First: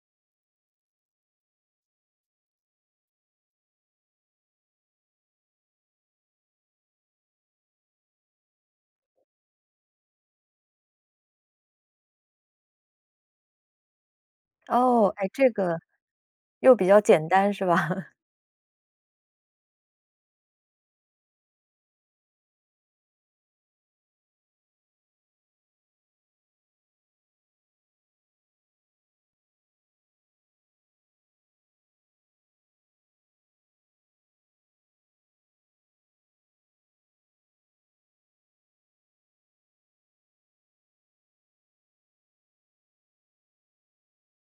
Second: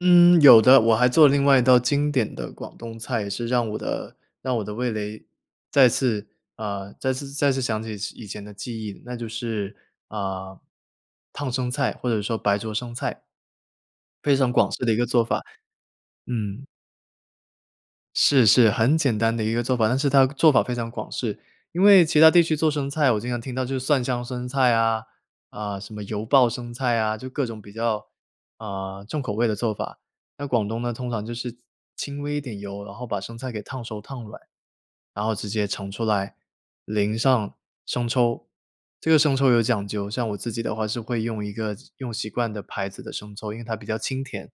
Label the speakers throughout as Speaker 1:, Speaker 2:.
Speaker 1: 嗯，有的，我还做了另外一道经典的广东菜，也是让我的让我的味蕾再次呃，再次再次想起以前的记忆，那就是，呃，烫生菜，或者说白灼生菜。非常广式的一个
Speaker 2: 哦，
Speaker 1: 做
Speaker 2: 哎，
Speaker 1: 法。
Speaker 2: 这个
Speaker 1: 嗯。
Speaker 2: 又比较简单，是吧？
Speaker 1: 是，是，很简单的一个做法，但是它做法非常广式，因为其它地区做生菜，我经常听到就是蒜香生菜啊，啊，什么油爆生菜啊，就各种比较，啊，重口味的做法。那广东呢，通常就是轻微一点油，然后把生菜给烫熟儿、烫软，然后直接盛出来，淋上生抽。这个生抽有讲究，像我自己的话是会用一个用习惯的牌子的生抽，因为它比较清甜，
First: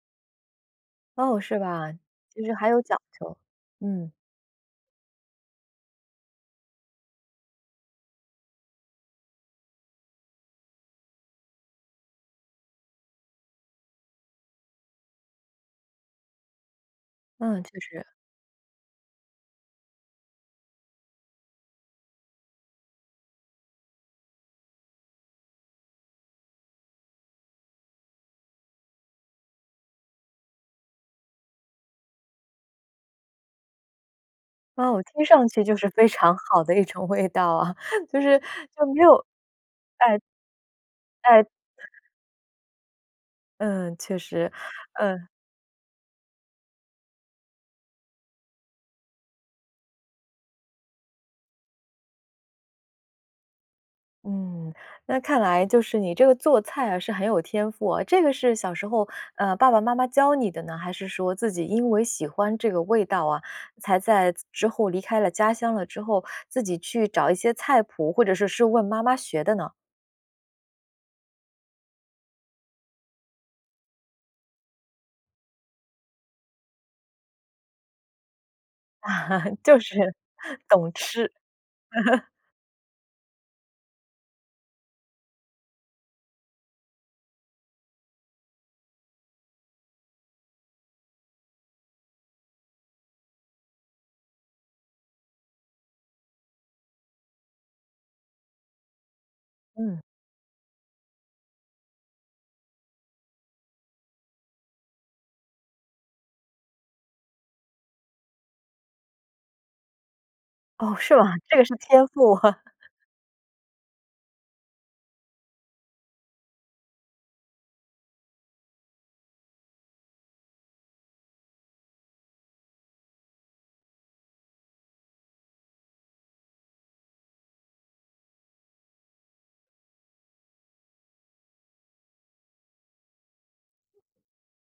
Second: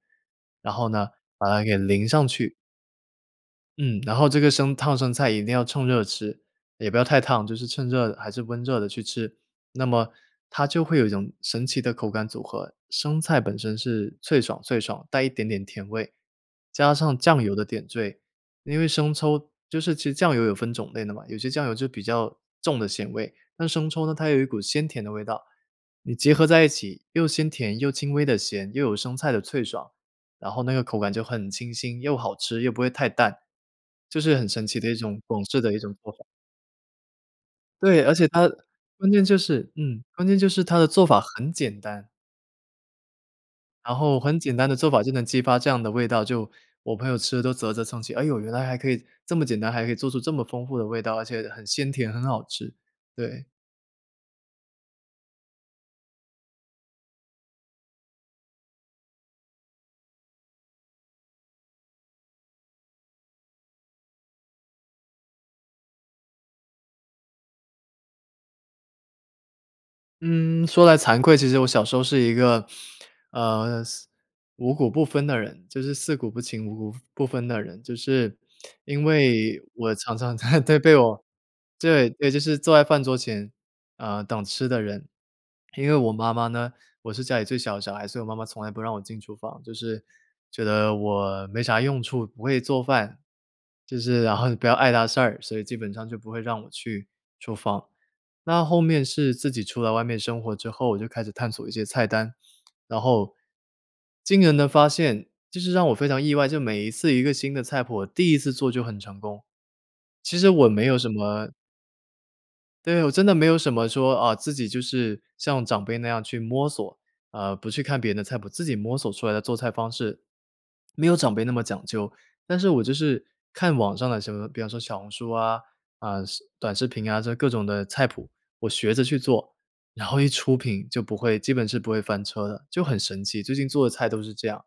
Speaker 1: 然后呢，
Speaker 2: 哦，
Speaker 1: 把
Speaker 2: 是
Speaker 1: 它给
Speaker 2: 吧，
Speaker 1: 淋上
Speaker 2: 就
Speaker 1: 去。
Speaker 2: 是还有讲究。
Speaker 1: 嗯，
Speaker 2: 嗯。
Speaker 1: 然后这个生烫生菜一定要趁热吃，也不要太烫，就是趁热还是温热的去吃，那么它就会有一种神奇的口感组合。生菜本身是脆爽脆爽，带一点点甜味，加上酱油
Speaker 2: 嗯，
Speaker 1: 的
Speaker 2: 确
Speaker 1: 点
Speaker 2: 实。
Speaker 1: 缀，因为生抽就是其酱油有分种类的嘛，有些酱油就比较重的咸味，那生抽呢，它有一股鲜甜的味道，你结合在一起，又鲜甜又轻微地咸，又有生菜的脆爽，然后那个口感就很清新，又好吃，又不会太淡，就是很神奇的一
Speaker 2: 哦，
Speaker 1: 种
Speaker 2: 听
Speaker 1: 广
Speaker 2: 上
Speaker 1: 式
Speaker 2: 去
Speaker 1: 的
Speaker 2: 就
Speaker 1: 一
Speaker 2: 是
Speaker 1: 种
Speaker 2: 非
Speaker 1: 做法。
Speaker 2: 常好的一种味道啊，
Speaker 1: 对，而
Speaker 2: 就
Speaker 1: 且
Speaker 2: 是
Speaker 1: 它
Speaker 2: 就没
Speaker 1: 关
Speaker 2: 有
Speaker 1: 键就是嗯，
Speaker 2: 哎。
Speaker 1: 关键就是它的做法
Speaker 2: 哎。
Speaker 1: 很简单。
Speaker 2: 嗯，
Speaker 1: 然
Speaker 2: 确
Speaker 1: 后很
Speaker 2: 实，
Speaker 1: 简单的做法就能
Speaker 2: 嗯。
Speaker 1: 激发这样的味道，就我朋友吃得都啧啧蹭起，哎呦，原来还可以这么简单，还可以做出这么丰富的味道，而且很鲜甜，很好吃。对。
Speaker 2: 嗯，那看来就是你这个做菜啊，是很有天赋，这个是小时候，呃，爸爸妈妈教你的呢，还是说自己因为喜欢这个味道啊，才在之后离开了家乡了之后，自己去找一些菜谱，或者是是问妈妈学的呢？
Speaker 1: 嗯，说来惭愧，其实我小时候是一个，呃，四五谷不分的人，就是四谷不清，五谷不分的人。就是因 为
Speaker 2: 就
Speaker 1: 我
Speaker 2: 是，
Speaker 1: 常常在在
Speaker 2: 懂
Speaker 1: 被我
Speaker 2: 吃。
Speaker 1: 对，对，就是坐在饭桌前，呃，等吃的人。因为我妈妈呢我是家里最小的小孩，所以我妈妈从来不让我进厨房，就是觉得我没啥用处，不会做饭，就是然后你不要碍她事儿，所以基本上就不会让我去厨房。那后面是自己出来
Speaker 2: 嗯。
Speaker 1: 外面生活之后，我就开始探索一些菜单，然后惊人的发现，就是让我非常意外，就是每一次一个新的菜谱，第一次做就很成功，其实我没有
Speaker 2: 哦，
Speaker 1: 什
Speaker 2: 是吗？
Speaker 1: 么
Speaker 2: 这个是天赋。
Speaker 1: 对，我真的没有什么说，哦，自己就是像长辈那样去摸索，呃，不去看别人的菜谱，自己摸索出来的做菜方式，没有长辈那么讲究。但是我就是看网上的什么比方说小红书啊，啊，视短视频啊，这各种的菜谱，我学着去做，然后一出品就不会基本是不会翻车的，就很神奇，最近做的菜都是这样。